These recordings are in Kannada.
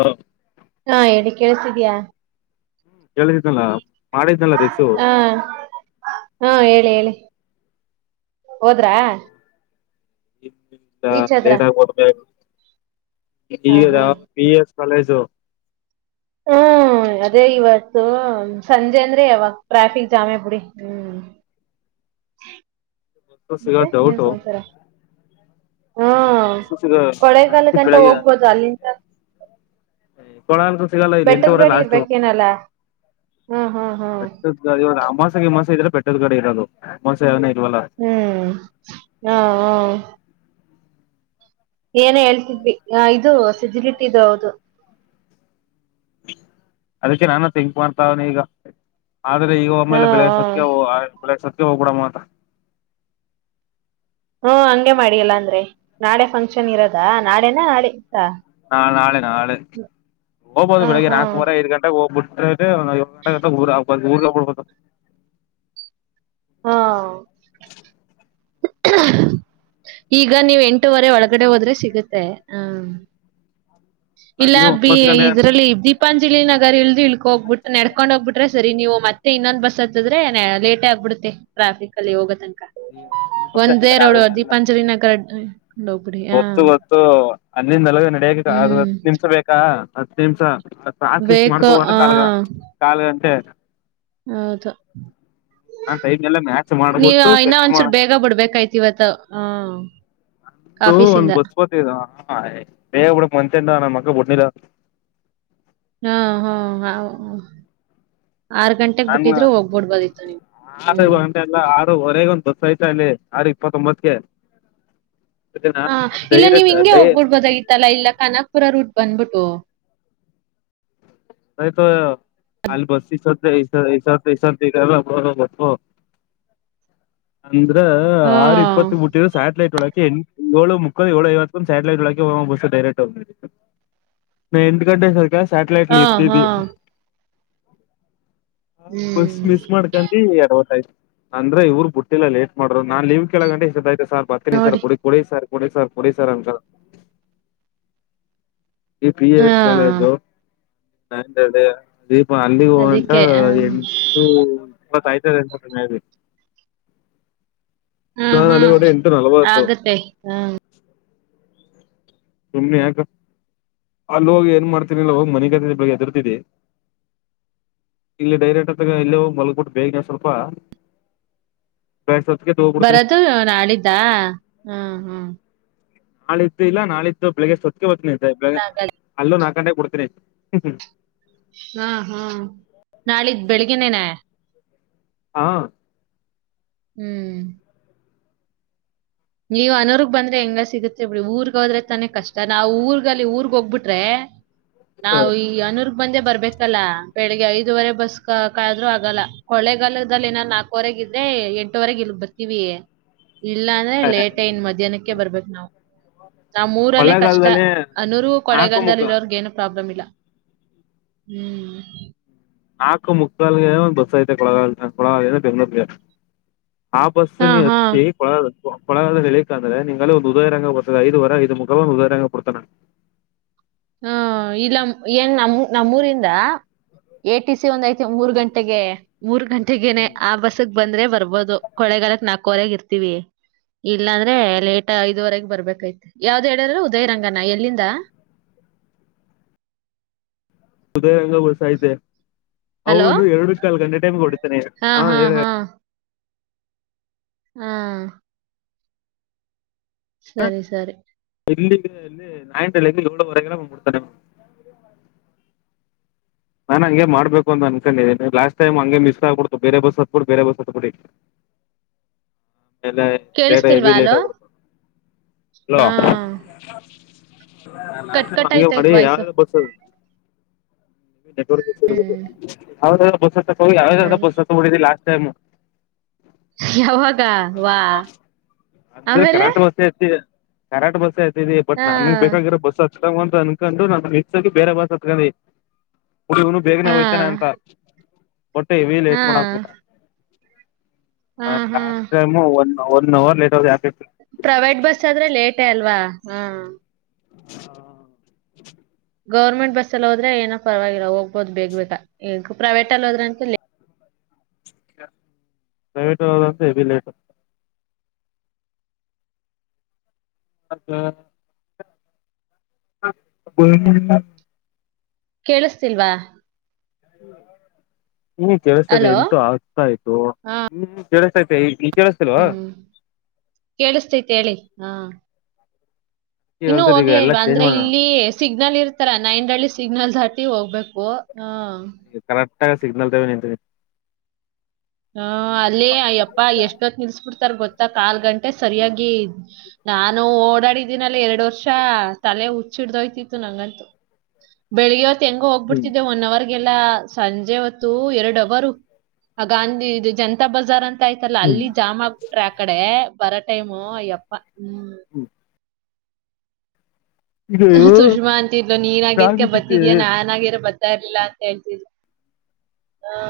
ಹಾ ಹಾ ಹೇಳಿ ಕೇಳಸ್ತಿದಿಯಾ ಹೇಳಿದ್ನಲ್ಲ ಮಾಡಿದ್ನಲ್ಲ ರಿಸು ಹಾ ಹಾ ಹೇಳಿ ಹೇಳಿ ಹೋದ್ರಾ ಇ ರೀಚ್ ಆದ್ರ ಲೇಟ್ ಓಡ್ಬೇಕ ಹ ಹಾ [unintelligible] ಬಿ ಎಸ್ ಕಾಲೇಜು ಹಾ ಹ್ಮ ಅದೇ ಇವತ್ತು ಸಂಜೆ ಅಂದ್ರೆ ಯಾವಾಗ್ ಟ್ರಾಫಿಕ್ ಜಾಮೇ ಬುಡಿ ಹ್ಮ್. ಬಸ್ಸು ಸಿಗೋ ಮತ್ತೆ ಇನ್ನೇನ್ ಡೌಟು ಸಮಾಚಾರ. ಹ್ಮ ಬಸ್ಸು ಸಿಗ ಕೊಳೆಗಾಲ ಗಂಟ ಬೆಳಗ್ಗೆ ಹೋಗ್ಬೋದು ಅಲ್ಲಿಂದ ಕೊಳ ಅಂತು ಸಿಗಲ್ಲ ಇಲ್ಲಿ ಬೆಟ್ಟದ ಎಂಟೂವರೆ ಗಾಡಿ ಲಾಸ್ಟ್ ಇರ್ಬೇಕೇನಲ್ಲ ಹ್ಮ್ ಹ್ಮ್ ಹ್ಮ್ ಬೆಟ್ಟದ್ ಅಮಾಸೆಗಿಮಾಸೆ ಇದ್ರೆ ಬೆಟ್ಟದ್ ಕಡೆ ಇರೋದು ಅಮಾಸೆ ಇಲ್ವಲ್ಲ ಹ್ಮ್ ಹಾ ಆ ಏನೇ ಹೇಳ್ತಿದ್ವಿ ಇದು ಸಿಜಿಲಿಟಿದು ಹೌದು ಅದಕ್ಕೆ ನಾನು ತಿಂಕ್ ಮಾಡ್ತಾವ್ನಿ ಈಗ ಆದ್ರೆ ಈಗ ಒಮ್ಮೆಲೆ ಹ್ಮ್ ಹ್ಮ್ ಬೆಳಸತ್ಗೆ ಬೆಳಸತ್ಗೆ ಹೋಗ್ಬಿಡಮಾಂತ ಹ್ಮ ಹಂಗಗೆ ಮಾಡಿ ಇಲ್ಲ ಅಂದ್ರೆ ನಾಳೆ ಫಂಕ್ಷನ್ ಇರೋದಾ ನಾಳೇನ ನಾಡಿ ನಾಳ್ ನಾಳೆ ನಾಳೆ ಹಾ ಹೋಗ್ಬೋದು ಬೆಳಿಗ್ಗೆ ಹಾ ನಾಲ್ಕು ವರೆ ಐದು ಗಂಟೆಗೆ ಹೋಗ್ಬು [unintelligible] ಊರ ಹಬ್ಬ ಹಾ ಈಗ ನೀವ್ ಎಂಟುವರೆ ಒಳಗಡೆ ಹೋದ್ರೆ ಸಿಗುತ್ತೆ ಹ್ಮ. ಇಲ್ಲ ಅಲ್ಲಿ ಬಿ ಒಂಬತ್ತು ಗಂಟೆ ಅಂತ ಇದ್ರಲ್ಲಿ ದೀಪಂ ಜಲಿ ನಗರ್ ಇಲ್ದ ಇಳ್ಕ ಹೋಗ್ಬಿಟ್ಟ ನಡ್ಕೊಂಡೋಗ್ಬಿಟ್ರೆ ಸರಿ ನೀವು ಮತ್ತೆ ಇನ್ನೊಂದು ಬಸ್ ಹತ್ತದ್ರೆ ಲೇಟ್ ಆಗ್ಬಿ ಟ್ರಾಫಿಕ್ ಅಲ್ಲಿ ಹೋಗೋ ತನಕ ಒಂದೇ ಅದು ರೋಡು ಎಲ್ಲ ದೀಪಾಂಜಲಿ ನಗರ ಹೋಗ್ಬಿಡಿ ಹ ಗೊತ್ತು ಗೊತ್ತು ಅಲ್ಲಿಂದ ನಲಗು ನಡೆಯಬೇಕ ಹತ್ತು ಹ್ಮ್ ನಿಮಿಷ ಬೇಕಾ ಹತ್ತು ನಿಮಿಷ ತ್ರಾಸ್ ಗೀಸ್ ಬೇಕು ಮಾಡ್ಕೋ ಬೇಡ ಹ ಕಾಲ್ಗ ಕಾಲ್ಗಷ್ಟೇ ಹೌದು ಆ ಟೈಮ್ ಎಲ್ಲ ಮ್ಯಾಚ್ ನೀವ ಮಾಡ್ಬಿಟ್ಟು ಇನ್ನ ಸೆಟ್ ಒಂದ್ ಚೂರ್ ಮಾಡದು ಬೇಗ ಬಿಡ್ಬೇಕಾಯ್ತ ಇವತ್ತು ಹಾ ತ್ತು ಒಂದ್ ಬಸ್ ಬತ್ತೆದ ಬೇಗ ಬಿಡಕ್ ಮನ್ಸೇ ಇಲ್ಲ ಆ ನನ್ ಮಕ್ಲ್ಳೀಗ [unintelligible] ಹಾ ಹೂಂ ಹಾ ಆರ್ ಗಂಟೆಗ್ ನಾನ್ ಬಿಟ್ಟಿದ್ರು ಹೋಗ್ಬಿಡ್ಬೋದಿತ್ತು ಹ್ಮ್ ಹೊರೇಗ ಒಂದು ಬಸ್ ಐತಲ್ಲಿ ಆರ್ ಇಪ್ಪತ್ತೊಂಬತ್ಕೇ ಹಾ ಇಲ್ಲ ನೀವ್ ಹಿಂಗೆ ಹೋಗ್ಬಿಡ್ಬೋದಾಗಿತ್ತಲ್ಲಾ ಇಲ್ಲ ಕಾನಾಪುರ ರೂಟ್ ಬಂದ್ಬಿಟ್ ತ್ತೋ ನೈಟು ಅಲ್ಲಿ ಬಸ್ ಗಿಸ್ ಹ [unintelligible] ಅಂದ್ರ ಹಾ ಆರು ಇಪ್ಪತ್ತು ಬಿಟ್ಟಿದ್ರೇ ಸ್ಯಾಟಲೈಟ್ ಒಳಗೆ ಏಳು ಮುಕ್ಕ ಏಳು ಐವತ್ತಂದು ಸ್ಯಾಟಿಲೈಟ್ ಒಳಕ ಬಸ್ು ಡೈರೆಕ್ಟ್ ನಾ ಎಂಟ್ ಗಂಟೆ ಸರ್ ಕಾ ಹಾ ಸ್ಯಾಟಲೈಟ್ಲೀ ಹಾ ಬಸ್ ಹ್ಮ್ ಮಿಸ್ ಮಾಡ್ಕೊಂಡಿ ಎಡವಟ್ಟಾಯ್ತ ಅಂದ್ರೆ ಇವ್ರು ಬುಟ್ಟಿಲ್ಲ ಲೇಟ್ ಮಾಡ್ರು ನಾನ್ ಲೀವ್ ಕೆೇಳ ಗಂಟ ಇಷ್ಟೊತ್ತಾಯ್ತು ಸಾರ್ ಬರ್ತೀನಿ ಸಾರ್ ನೋಡಿ ಕೊಡಿ ಸರ್ ಬುಡಿ ಸಾರ್ ಬುಡಿ ಸಾರ್ ಅ ಈ ಪಿ ಈ ಹಾ ಎಸ್ ಕಾಲೇಜು ದೀಪ ಅಲ್ಲಿಗೆ ಹೋಗಂಟ ಅದಕ್ಕೆ ಹ ಎಂಟು ಇಪ್ಪತ್ಯ್ತದೆ ಎಂತಿ ನ ಹ್ಮ್ ನಲ್ಲಿ ಹ್ಮ್ ಕೋಟ ಎಂಟು ನಲವತ್ತತ್ತೋ ಆಗತ್ತೆ ಹ ಸುಮನೆ ಯಾಕ ಅಲ್ಲಿ ಹೋಗಿ ಏನ್ ಮಾಡ್ತೀನಿಲ್ಲ ಹೋಗ್ ಮನೆಗತ್ತ ಬೆಳಗ್ಗೆ ಎದುರ್ತಿದೆ ಇಲ್ಲಿ ಡೈರೆಕ್ಟ್ ಹತ್ತಾಗ ಇಲ್ಲೇೋಗ ಮಲ್ಗಬಿಟ್ಟು ಬೇಗನೆವು ಸ್ವಲ್ಪ ಬೆಳಗ್ಗೆ ಹೊತ್ತಿಗೆ ಎದ್ದು ಹೋಗ್ಬಿಡ್ತೀನಿ ಬರದು ನಾಡಿದ್ದ ಹ್ಮ ಹ್ಮ್ ನಾಳಿದ್ದು ಇಲ್ಲ ನಾಳಿದ್ದು ಬೆಳಿಗ್ಗೆಷ್ಟ ಸೊತ್ಗೆ ಬತನಂತೆ ಬೆಳಗ್ ಅಲ್ಲ ನಾಕ ಕೊಡ್ತನ ಹಾ ಹಾ ನಾಳ ಬೆಳಿಗ್ನೇನೆ ಹಾ ಹ್ಮ್ ನೀವ್ ಅನೋರ್ಗ್ ಬಂದ್ರೆ ಹೆಂಗ ಸಿಗತ್ರಿ ಬಿ ಊರ್ಗ್ ಹೋದ್ರೆ ತಾನೇ ಕಷ್ಟ ನಾವ್ ಊರ್ಗಲ್ಲಿ ಊರ್ಗ್ ಹೋಗ್ಬಿಟ್ರೆ ನಾವು ಈ ಅನುರ್ ಬಂದೆ ಬರ್ಬೇಕಲ್ಲ ಬೆಳಿಗ್ಗೆ ಐದುವರೆ ಬಸ್ ಕಾಯ್ರು ಆಗಲ್ಲ ಹೊೊಳ್ಳೆಗಾಲದಲ್ಲಿ ಏನಾರ ನಾಲ್ಕವರೆ ್ರ ಎಂಟವರೆಗೆ ಇ ಬರ್ತವಿ ಇಲ್ಲ ಅಂದ್ರೆ ಲೇಟ್ ಐನ್ ಮಧ್ಯಾಹ್ನಕ್ಕೆ ಬರ್ಬಬೇಕು ನಾವು ನಾ್ ಮೂರಲ್ಲೇ ಕಷ್ಟ ಕೊಳ್ಳೆಗಾಲದಲ್ಲಿ ಅನ್ನೂರ್ೂ ನಾಲ್ಕು ಮುಖ ಕೊಳೆಗಾಲದಲ್ಲಿ ಇರೋರ್ಗ ಏನು ಪ್ರಾಬ್ಲಮ್ ಇಲ್ಲ ಹ್ಮ್ ನಾಲ್ಕು ಮುಕ್ಕಾಾಲ ಒಂದ್ ಬಸ್ ಐತೆ ಕೊಳಗಾಲ ಕೊಳಗಾಲ ಬೆಂಗ್ಳೂರ್ ಹಾ ಬಸ್ಸ ನೀ ಅಷ್ಟತಿ ಪಳ ಪಳಾದದ ನೆಲೆ ಕಾ ಅ್ರೆ ನೀಾೇ ಒಂದು ಉದಾರರಂಗ ಕೊಡ್ತ ಐದು ವಾರ ಇದು ಮುಗಾ ಒಂದು ಉದಾರರಾ ಕೊಡ್ತಣ ಹಾ ಇಲ್ಲ ಏನ್ ನಮ್ಮ ನಮ್ಮೂರಿಂದ ಎ ಟಿ ಸಿ ಒಂದ ಐತಿ ಮೂರ್ ಗಂಟೆಗೆ ಮೂರ್ ಗಂಟಗನೆ ಆ ಬಸ್ ಬಂದ್ರೆ ಬರ್ಬೋದು ಕೊಳೆಗಾಲಕ್ ನಾಕವರೆಗ ಇರ್ತೀವಿ ಇಲ್ಲಾಂದ್ರೆ ಲೇಟ್ ಐದುವರೆಗೆ ಬರ್ಬೇಕಾಯತ ಯಾವ್ದು ಹೇಳಿದ್ರೆ ಉದಯ ರಂಗನ ಎಲ್ಲಿಂದ ಹದಯಂಗ ಬಸ ಐತೆ ಹಲೋ ಅವನು ಎರಡು ಕಾಲ್ ಗಂಟೆ ಟೈಮ್ಗೆ ಹೊಡ ಹಾ ಹಾ ಹಾ ಹಾ ಸರಿ ಸರಿ ಇಲ್ಲಿ ಇಲ್ಲಿ ಆಯಿಂಟಲ್ಲಲ್ಲಿ ಎಲೋ ವರಗೆ್ ಕೊಡ್ತಾನ ನಾನ್ ಹಂಗೆ ಮಾಡ್ಬೇಕು ಅಂತ ಅನ್ಕೊಂಡಿದ್ದೀಿ ಲಾಸ್ಟ್ ಟೈಮ್ ಹಂಗೆ ಮಿಸ್ ಆಗ್ಬಡ್ತು ಬೇರೆ ಬಸ್ ಹತ್ಬಿ ಬೇರೆ ಬಸ್ ಹತ್ಬಿಡಿ ಹ ಲೇಟರ್ ಎವಿ ಲೇಟ್ ಕೊಡ್ತ ಅಲೋ ಹಾ ಾ ಕಟ್ ಕಟ್ ಹಗೆ ಆಯ್ತಾಯ್ತ್ ಮಾಡಿ ವಾಯ್ಸು ಯಾವ ಬರ್ಸದ ಹ್ಮ್ ಯಾವುದೇ ಯಾವುದೋ ಬಸ್ ಸತ್ತ ಹೋಗಿ ಯಾವುದೋ ಯಾವುದೋ ಹೌದು ಬಸ್ ಹತ್ತಿ ಬಂದಿಲ್ಲ ತ್ತಮ್ಮ ಯಾವಾಗ ವಾ ಹ ಅಂದ್ರೆ ಆಮೇಲೆ ಕನಾಟಕ ವಸತಿ ಕರಾಟ್ ಬಸ್ ಆಯತತಿ ಬಟ್ ಹಾ ನನ್ಗ್ ಬೇಕಾಗಿರ ಬಸ್ ಂತ ಅನ್ಕೊಂಡು ನ ಮಿಗಿ ಬೇರೆ ಬಸ್ ಹತ್ಕೊಂಡೆ ಕುಡಿ ಇನು ಬೇಗನೆ ಹಾ ಹೋಯ್ತಾನೆ ಅಂತ ಒಟ್ಟೆ ಹೆವಿಲೇಟ್ ಮಾಡಕ್ ಹ್ಮ್ ಹ್ಮ್ ಒ ಒನ್ ಅವರ್ ಲೆಟ್ತಾವ ಪ್ರೈವೇಟ್ ಬಸ್ ಆದ್ರೆ ಲೇಟೇ ಅಲ್ವಾ ಹಾ ಹಾ ಗೌರ್ಮೆಂಟ್ ಬಸ್ಲ್ಲಿ ಹೋದ್ರೆ ಏನೋ ಪರವಾಗಿಲ್ಲ ಹೋಗ್ಬೋದು ಬೇಗ್ ಬೇಗ ಈಗ ಪ್ರೈವೇಟ್ ಅಲ್ಲಿ ಹೋದ್ರೆ ಅಂತ ಪ್ರೈವೇಟ್ಂತ ಹೆವಿ ಲೆಟ್ ಹ ಬ ಕೇಳಿಸ್ತಿಲ್ವಾ ಈ ಕೆಲಸದ ಅಲೋ ಎಂತು ಆಗ್ತಾ ಇತ್ತು ಹಾ ಕೇಳಿಸ್ತಾ ತೆ ಹ್ಮ್ ಕೇಳಸ್ತೈತೆ ಹೇಳಿ ಹಾ ಈಗ ಇನ್ನುೂ ಹೇಳ್ತದೆ ಈಗ ಹೋಗ್ಲೇ ಎಲ್ಲಾ ಇಲ್ವಾ ಚೇಂಜ್ ಅಂದ್ರೆ ಮಾಡೋಣ ಇಲ್ಲಿ ಸಿಗ್ನಲ್ ಇರ್ತಾರ ನೈನ್ರಲ್ಲಿ ಸಿಗ್ನಲ್ ದಾಟಿ ಹೋಗ್ಬೇಕು ಹ ಕರೆಕ್ಟ್ಗ ಸಿಗ್ನಲ್ದಾವ ನಿಂತಿ ಹ ಅಲ್ಲೇ ಅಯ್ಯಪ್ಪಾ ಎಷ್ಟತ್ ನಿಲ್ಸ್ಬಿಡ್ತ ಗೊತ್ತಾ ಕಾಲ್ ಗಂಟೆ ಸರಿಯಾಗಿ ನಾನು ಓಡಾಡಿದೀನಿ ಅಲ್ಲಿ ಎರಡು ವರ್ಷ ತಲೆ ಹುಚ್ಚಿಡ್ದಯ್ತಿತ್ತು ನಂಗಂತೂ ಬೆಳಿಗ್ಗೆ ಹೆಂಗ ಹ್ಮ್ ಹೋಗ್ಬಿಡ್ತಿದ್ದೆ ಒನ್ ಅವರ್ಗೆಲ್ಲ ಸಂಜೆ ಹೊತ್ತು ಎರಡು ಅವರು ಗಾಂಧಿ ಇದು ಜನತಾ ಬಜಾರ್ ಅಂತ ಆಯ್ತಲ್ಲ ಹ್ಮ್ ಅಲ್ಲಿ ಜಾಮ್ ಆಗ್ಬಿಟ್ರೆ ಆಕಡೆ ಬರ ಟ್ಟಮೋ್ಯಪ್ಪ ಹ್ಮ್ ಸುಷ್ಮಾ ಅಂತಿದ್ಲು ನೀನ್ ಆಗೇದಕ್ಕೆ ಟ್ರಾಫಿಕ್ ಇತ್ತು ಬತಿದ್ಯಾಾ ನಾನ್ ಆಗಿರೋ ಬತ್ತ ಸರಿಲ್ಲಾ ಅಂತ ಹೇಳ್ತ ಹ್ಮ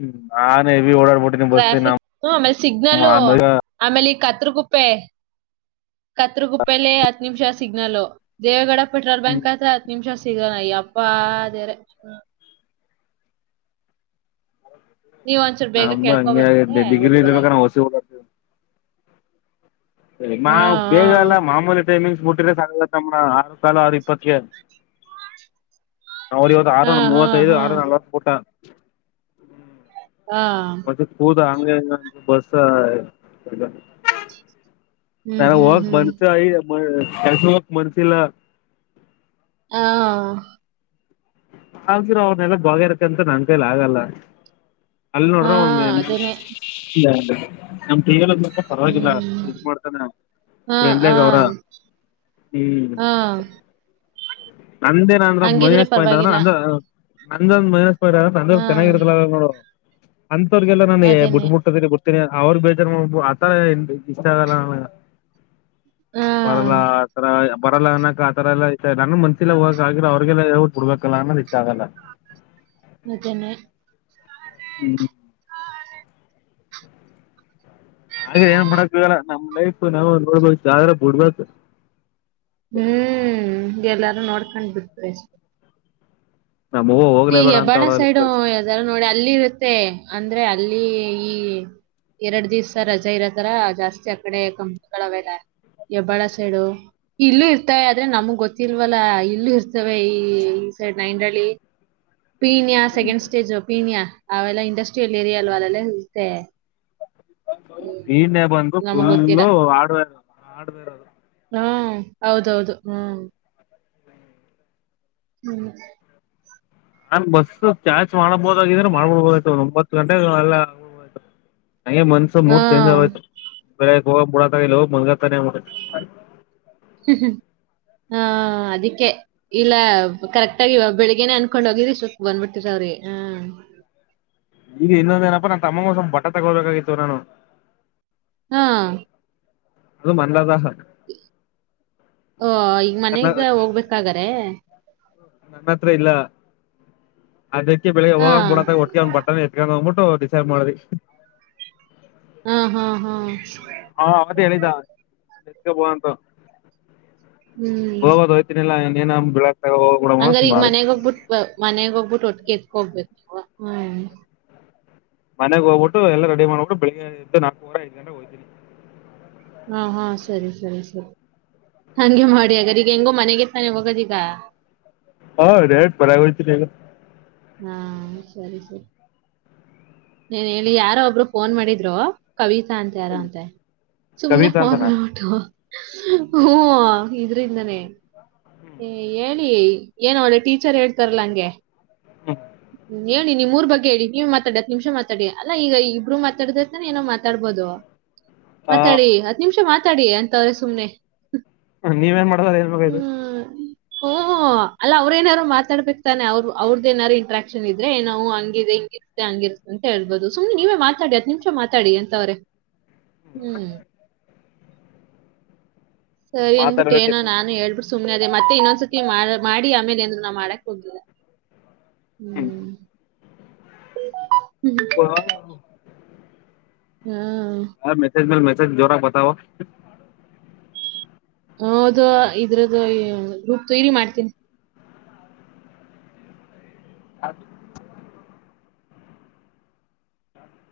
ಹ್ಮ ನಾನ ಹೆವಿ ಓಡ ಟ್ರಾಫಿಕ್ ಆಮೇಲೆ ಸಿಗ್ನಲ್ಲ ಹ್ಮ್ ಆಮೇಲೆ ಈ ಕತ್ರಕುಪ್ಪೆ ಕತ್ಗುಪ್ಪಲಿ ಹತ್ತು ನಿಮಿಷ ಸಿಗ್ನಲ್ ದೇಗೌಡ ಪೆಟ್ರೋಲ್ ಬ್ಯಾಂಕ್ ಹತ್ರ ಹತ್ತುತ್ ನಿಮಿಷ ಸಿಗೋಣಯ ಅಪ್ಪ ಅದೇರೆ ನೀವ್ ಒಂಚೂರು ಬೇಗ ನಮ್ದು ಕೇಳ್ಕೊ ಹಂಗಿೆ ಬಂದ್ರೆ ಡಿಗ್ರಿ ಇರ್ಬೇಕ ಹೋಗ್ಬೋದಾಗಿತ್ತು ನಾವುಸಿವಿ ಸ ಹಾ ಮಾವು ಹಾ ಬೇಗ ಅಲ್ಲ ಮಾಮೂಲಿ ಟೈಮಿಂಗ್ ಮುಟ್ಟ ಸಾಲ ತಮ್ಮ ಆರು ಕಾಲ ಆರು ಇಪ್ಪತ್ತಗೆ ನಾ ಇವತ್ತು ಹಾ ಆರು ಹಾ ಮೂವತ್ತೈಐದು ಹಾ ಆರು ನವ ಪಊಟ ಹಾ ಮತ್ತೆ ಕೂದ ಹಂಗೆ ಬಸ್ಸ ಹ್ಮ್ ಸ ಹ್ಮ್ ಹಕ್ ಹ್ಮ್ ಮನ್ಸ ಆಯಿ ಕೆಲಸ ಹೋಗಾಕ ಮನ್ಸಿಲ್ಲ ಹಾ ಆದರು ಅವನ್ನೆಲ್ಲ ಬಾಗ್ಯಾರಕಂತ ನನ್ ಕೈಲಿ ಆಗಲ್ಲ ಅಲ್ಲಿ ಹಾ ನೋಡ್ರ ಒಂದ್ ಅದೇನೆ ಇ ನ ಪರವಾಗಿಲ್ಲ ಹ್ಮ್ ಇ ಮಾಡ್ತಾನೆ ಹಾ ಹಾ ್ರೆಂಡ್ಗ ಅವ್ರ ಹ್ಮ್ ಹಾ ನಂದೇನ ಅಂದ್ರ ಹಂಗಿದ್ರೆ ಮಹೇಶ್ ಪಾಯಿಂಟ್ ಆದ್ರ ಪರವಾಗಿಲ್ಲ ನಂದ ನಂದ್ ಮಹೇಶ್ ಪಾಯಿಂಟ್ ಆದ್ರ ನಂದ ಹಾ ಚೆನ್ನಾಗಿರತ್ತಲಲ್ಲ ನೋ ಅಂತವ್ರರಿಗೆಗೆಲ್ಲ ನಾನೇ ಅದೇನೆ ಬಿಡ್ಬ ಬಿಟ್ಟತ ಅವರು ಬೇಜಾರ ಆತ ಇಷ್ಟ ಆಗಲ್ಲ ನ ಹಾ ಬರಲ್ಲ ಆತರ ಬರಲ್ಲ ನಕ ಆತರ ಎಲ್ಲಾ ನಾನು ಮಂತ್ಲ್ಲ ಹೋಗಕ್ ಆಗ್ರೆ ಅವ್ರಿಗೆಲ್ಲ ಯ ಬಿಡ್ಬೇಕಲ್ಲ ಅನ್ನೋಕ್ಕ ಆಗಲ್ಲ ಅತ್ತನ್ನೆ ಹ್ಮ್ ಹಾಗ ಏನ್ ಮಾಡಕ್ಲ್ಲ ನಮ್ ಲೈಫ್ ನಾವು ನೋಡ್ಬ್ರ ಬಿಡ್ಬೇಕು ಹ್ಮ್ ಎಲ್ಲಾರು ನೋಡ್ಕೊಂಡ್ ಬಿಟ್ಟರು ಅಷ್ಟೇ ನಮ್ ಅವ್ವ ಈ ಹೋಗ್ಲೇಬೇಡ ಅಂತ ಹೆಬ್ಬಾಳ ಅವಳಲ್ಲಿ ಸೈಡು ಕೆಲ್ಸ ಯದಾರ ನೋಡಿ ಅಲ್ಲಿ ಇರುತ್ತೆ ಅ ಅಂದ್ರೆ ಅಲ್ಲಿ ಈ ಎರಡ್ ದಿವ್ಸ ರಜಾ ಇರತ್ತರ ಜಾಸ್ತಿ ಆಕಡೆ ಕಂಪಗಳ ಅವೆಲ್ಲ. ಯಬ್ಬಾಳ ಸೈಡು ಇಲ್ಲೂ ಇರ್ತವೆ ಆದ್ರೆ ನಮ್ಗ್ ಗೊತ್ತಿಲ್ವಲ್ಲ ಇಲ್ಲೂ ಇರ್ತವೆ ಈ. ಸೈಡ್ ನ ಇಂಡಳಿ ಪೀನ್ಿಯಾ ಸೆಕಂಡ್ ಸ್ಟೇಜು ಪೀನ್ಯಾ ಅವೆಲ್ಲ ಇಂಡಸ್ಟ್ರಿಯಲ್ ರಿಯಾಲ ವಳೆಲ್ಲ ಇತ್ತ ನೀನ್ನೇ ಬಂದು ನಮಗ್ ಗೊತ್ತಿಲ್ಲ ಫುಲ್ಲು ಆಡ್ ಆಡ್ರ ಹ್ಮ್ ಹೌದೌದು ಹ್ಮ್ ಹ್ಮ್ ನಾನ್ ಬಸ್ ಚಾರ್ಚ್್ ಮಾಡ್ಬೋದಾಗಿದ್ರೆ ಮಾಡ್ಬೊಡ್ಬೋದತ ಒ ಒಂಬತ್ತು ಗಂಟೆಗಳೆಬ ನಂಗೆ ಮನ್ಸು ಮೂರ್ ಚೇಂಜ್ ಆಗಯತ್ ಹಾ ಬೆಗ್ ಹೋಗಡಕ ಹೋಗ ಮತ ಹ್ಮ್ ಹ್ಮ್ ಹಾ ಅದಕ್ಕೆ ಇಲ್ಲ ಕರೆಕ್ಟಾಗಿಗ ಬೆಳಿಗ್ಗೆನೆ ಅನ್ಕೊಂಡ್ ಹೋಗಿದ್ರಿ ಸುಕ್ ಬಂದ್ಬಿಟ್ಟಿರ ಸರಿ ಹ್ಮ ಈಗ ಇನ್ನೊಂದ ಏನಪ್ಪಾ ನನ್ ತಮ್ಮಂಗ ಸ್ವಮ್ಮಪ ಬಟ್ಟ ತಗೋಬೇಕಾಗಿತ್ತು ನಾನು ಹಾ ಅದು ಮನ್ಲದ ಹ ಈಗ ಮನೆ ನನ್ನ ಇಂದ ಹೋಗ್ಬೇಕಾಗಾರೆ ನನ್ನ ಹತ್ರ ಇಲ್ಲ ಅದಕ್ಕೆ ಬೆಳಿಗ್ಗೆ ಹಾ ಹೋಗೊಂಡ್ ಬಿಡದ ಒಟ್ಟಕ ಬಟ್ಟ ಎಟ್ಕೊಂಡೋಗ್ಬಿಟ್ಟು ಡಿಸೈಡ್ ಮಾಡ್ದಿ ಹ್ಮ್ ಹ್ಮ್ ಹ್ಮ್ ಹಾ ಅದೇ ಹೇಳಿದಾ ನಿತ್ಕಬೋಂತ ಹ್ಮ್ ಹೋಗದು ಹೋಗ್ತೀನಿಲ್ಲಾ ಇನ್ನೇನ. ಹೋಗ್ಬಿಡಮ ಹಂಗ್ರ ಈಗ ಸುಮಾರು ಮನೆಗ ಹೋಗ್ಬಿಟ್ಟ ಮನೆಗ್ ಹೋಗ್ಬಿಟ್ಟು ಒಟ್ಟಿಗೆ ಎತ್ಕ ಹೋಗ್ಬೇಕು ಹ್ಮ್ ಮನೆಗಗ್ ಹೋಗ್ಬಿಟ್ಟು ಎಲ್ಲಾ ರೆಡಿ ಮಾಡ್ಬಿಟ್ಟು ಬೆಳಗ್ ಎದ್ದ ನಾಲ್ಕವರೆ ಐದ್ ಗಂಟೆಗೆ ಹೋಗ್ತೀನಿ ಹಾ ಹಾ ಸರಿ ಸರಿ ಸರಿ ಹಂಗೆ ಮಾಡಿ ಅಗದ ಈಗ ಹೆಂಗೋ ಮನೆಗೆ ತಾನ ಹೋಗದೀಗ ಹಾ ಡೈರೆಕ್ಟ್ ಮನೆಗೆ ಹೋಗ್ತೀನಿ ಈಗ ಹಾ ಸರಿ ಸರಿ ನೀಏನ್ ಹೇಳಿ ಯಾರೋ ಒಬ್ರು ಫೋನ್ ಮಾಡಿದ್ರು ಕವಿತ ಸುಮ್ನೆ ಕವಿತಾ ಅಂತನ ಫೋನವ. ಹ್ಮ ಇದ್ರಿಂದಾನೇ. ಏ ಹೇಳಿ ಏನ ಅವಳೆ ಟೀಚರ್ ಹೇಳ್ತಾರಲ್ಲ ಹಂಗೆ ಹ್ಮ್ ಹೇಳಿ ನಿಮ್ರ್ ಬಗ್ಗೆ ಹೇಳಿ ನೀವ್ ಮಾತಾಡತ್ ನಿಮಿಷ ಮಾತಾಡಿ ಅಲ್ಲ ಈಗ ಇಬ್ಬರು ಮಾತಾಡ್ದತಾನ ಏನೋ ಮಾತಾಡ್ಬುದು. ಹಬೋದು ಹಾ ಮಾತಾಡಿ ಹತ್ ನಿಮಿಷ ಮಾತಾಡಿ ಅಂತವ್ರೆ ಸುಮ್ನೆ ನೀವೇನ್ ಮಾಡಿದರೆ ಅಂಬೆಕಿತ್ತು ಹ್ಮ ಅಲ್ಲ ಅವ್ರೇಏನಾರು ಮಾತಾಡ್ಬೇಕಕ್ ತಾನೆ ಅವ್ರರು ಅವ್ರದ ಏನಾರ್ರು ಇಂಟ್ರಾಕ್ಷನ್ ಇದ್ರೆ ನಾವು ಹಂಗಿದೆ. ಹಿ ಹಂಗಿರ್ತೆ ಅಂತ ಹೇಳ್ಬೋದು ಸುಮ್ನೆ ನೀವೇ ಮಾತಾಡಿ ಹತ್ ನಿಮಿಷ ಮಾತಾಡಿ ಎಂತವ್ರೆ. ಹ್ಮ್ ಸರಿ ಅನ್ಬಿಟ್ಟ ಏನೋ ಮಾತಾಡ್ಬೇಕಿತ್ತು ನಾನು ಹೇಳ್ಬಿಟ್ಟ ಸುಮ್ಮನೆ ಅದೆ ಮತ್ತೆ ಇನ್ನೊಂದ್ಸತಿ ಮಾಡಿ ಆಮೇಲೆ ಅಂದ್ರು ನಾ ಮಾಡಕ್ ಹೋಗ್. ಹ್ಮ್ [inaudible] [inaudible] [inaudible] ಹ್ಮ್ ಹಾ ಮೆಸಜ ಮೇಲೆ ಮೆಸಜ ಜೋರಾಕ ಬತವ. ಹದು ಇದ್ರದು ಗ್ರೂಪ ಥಿಯರಿ ಮಾಡ್ತೀನಿ ಅದು [inaudible]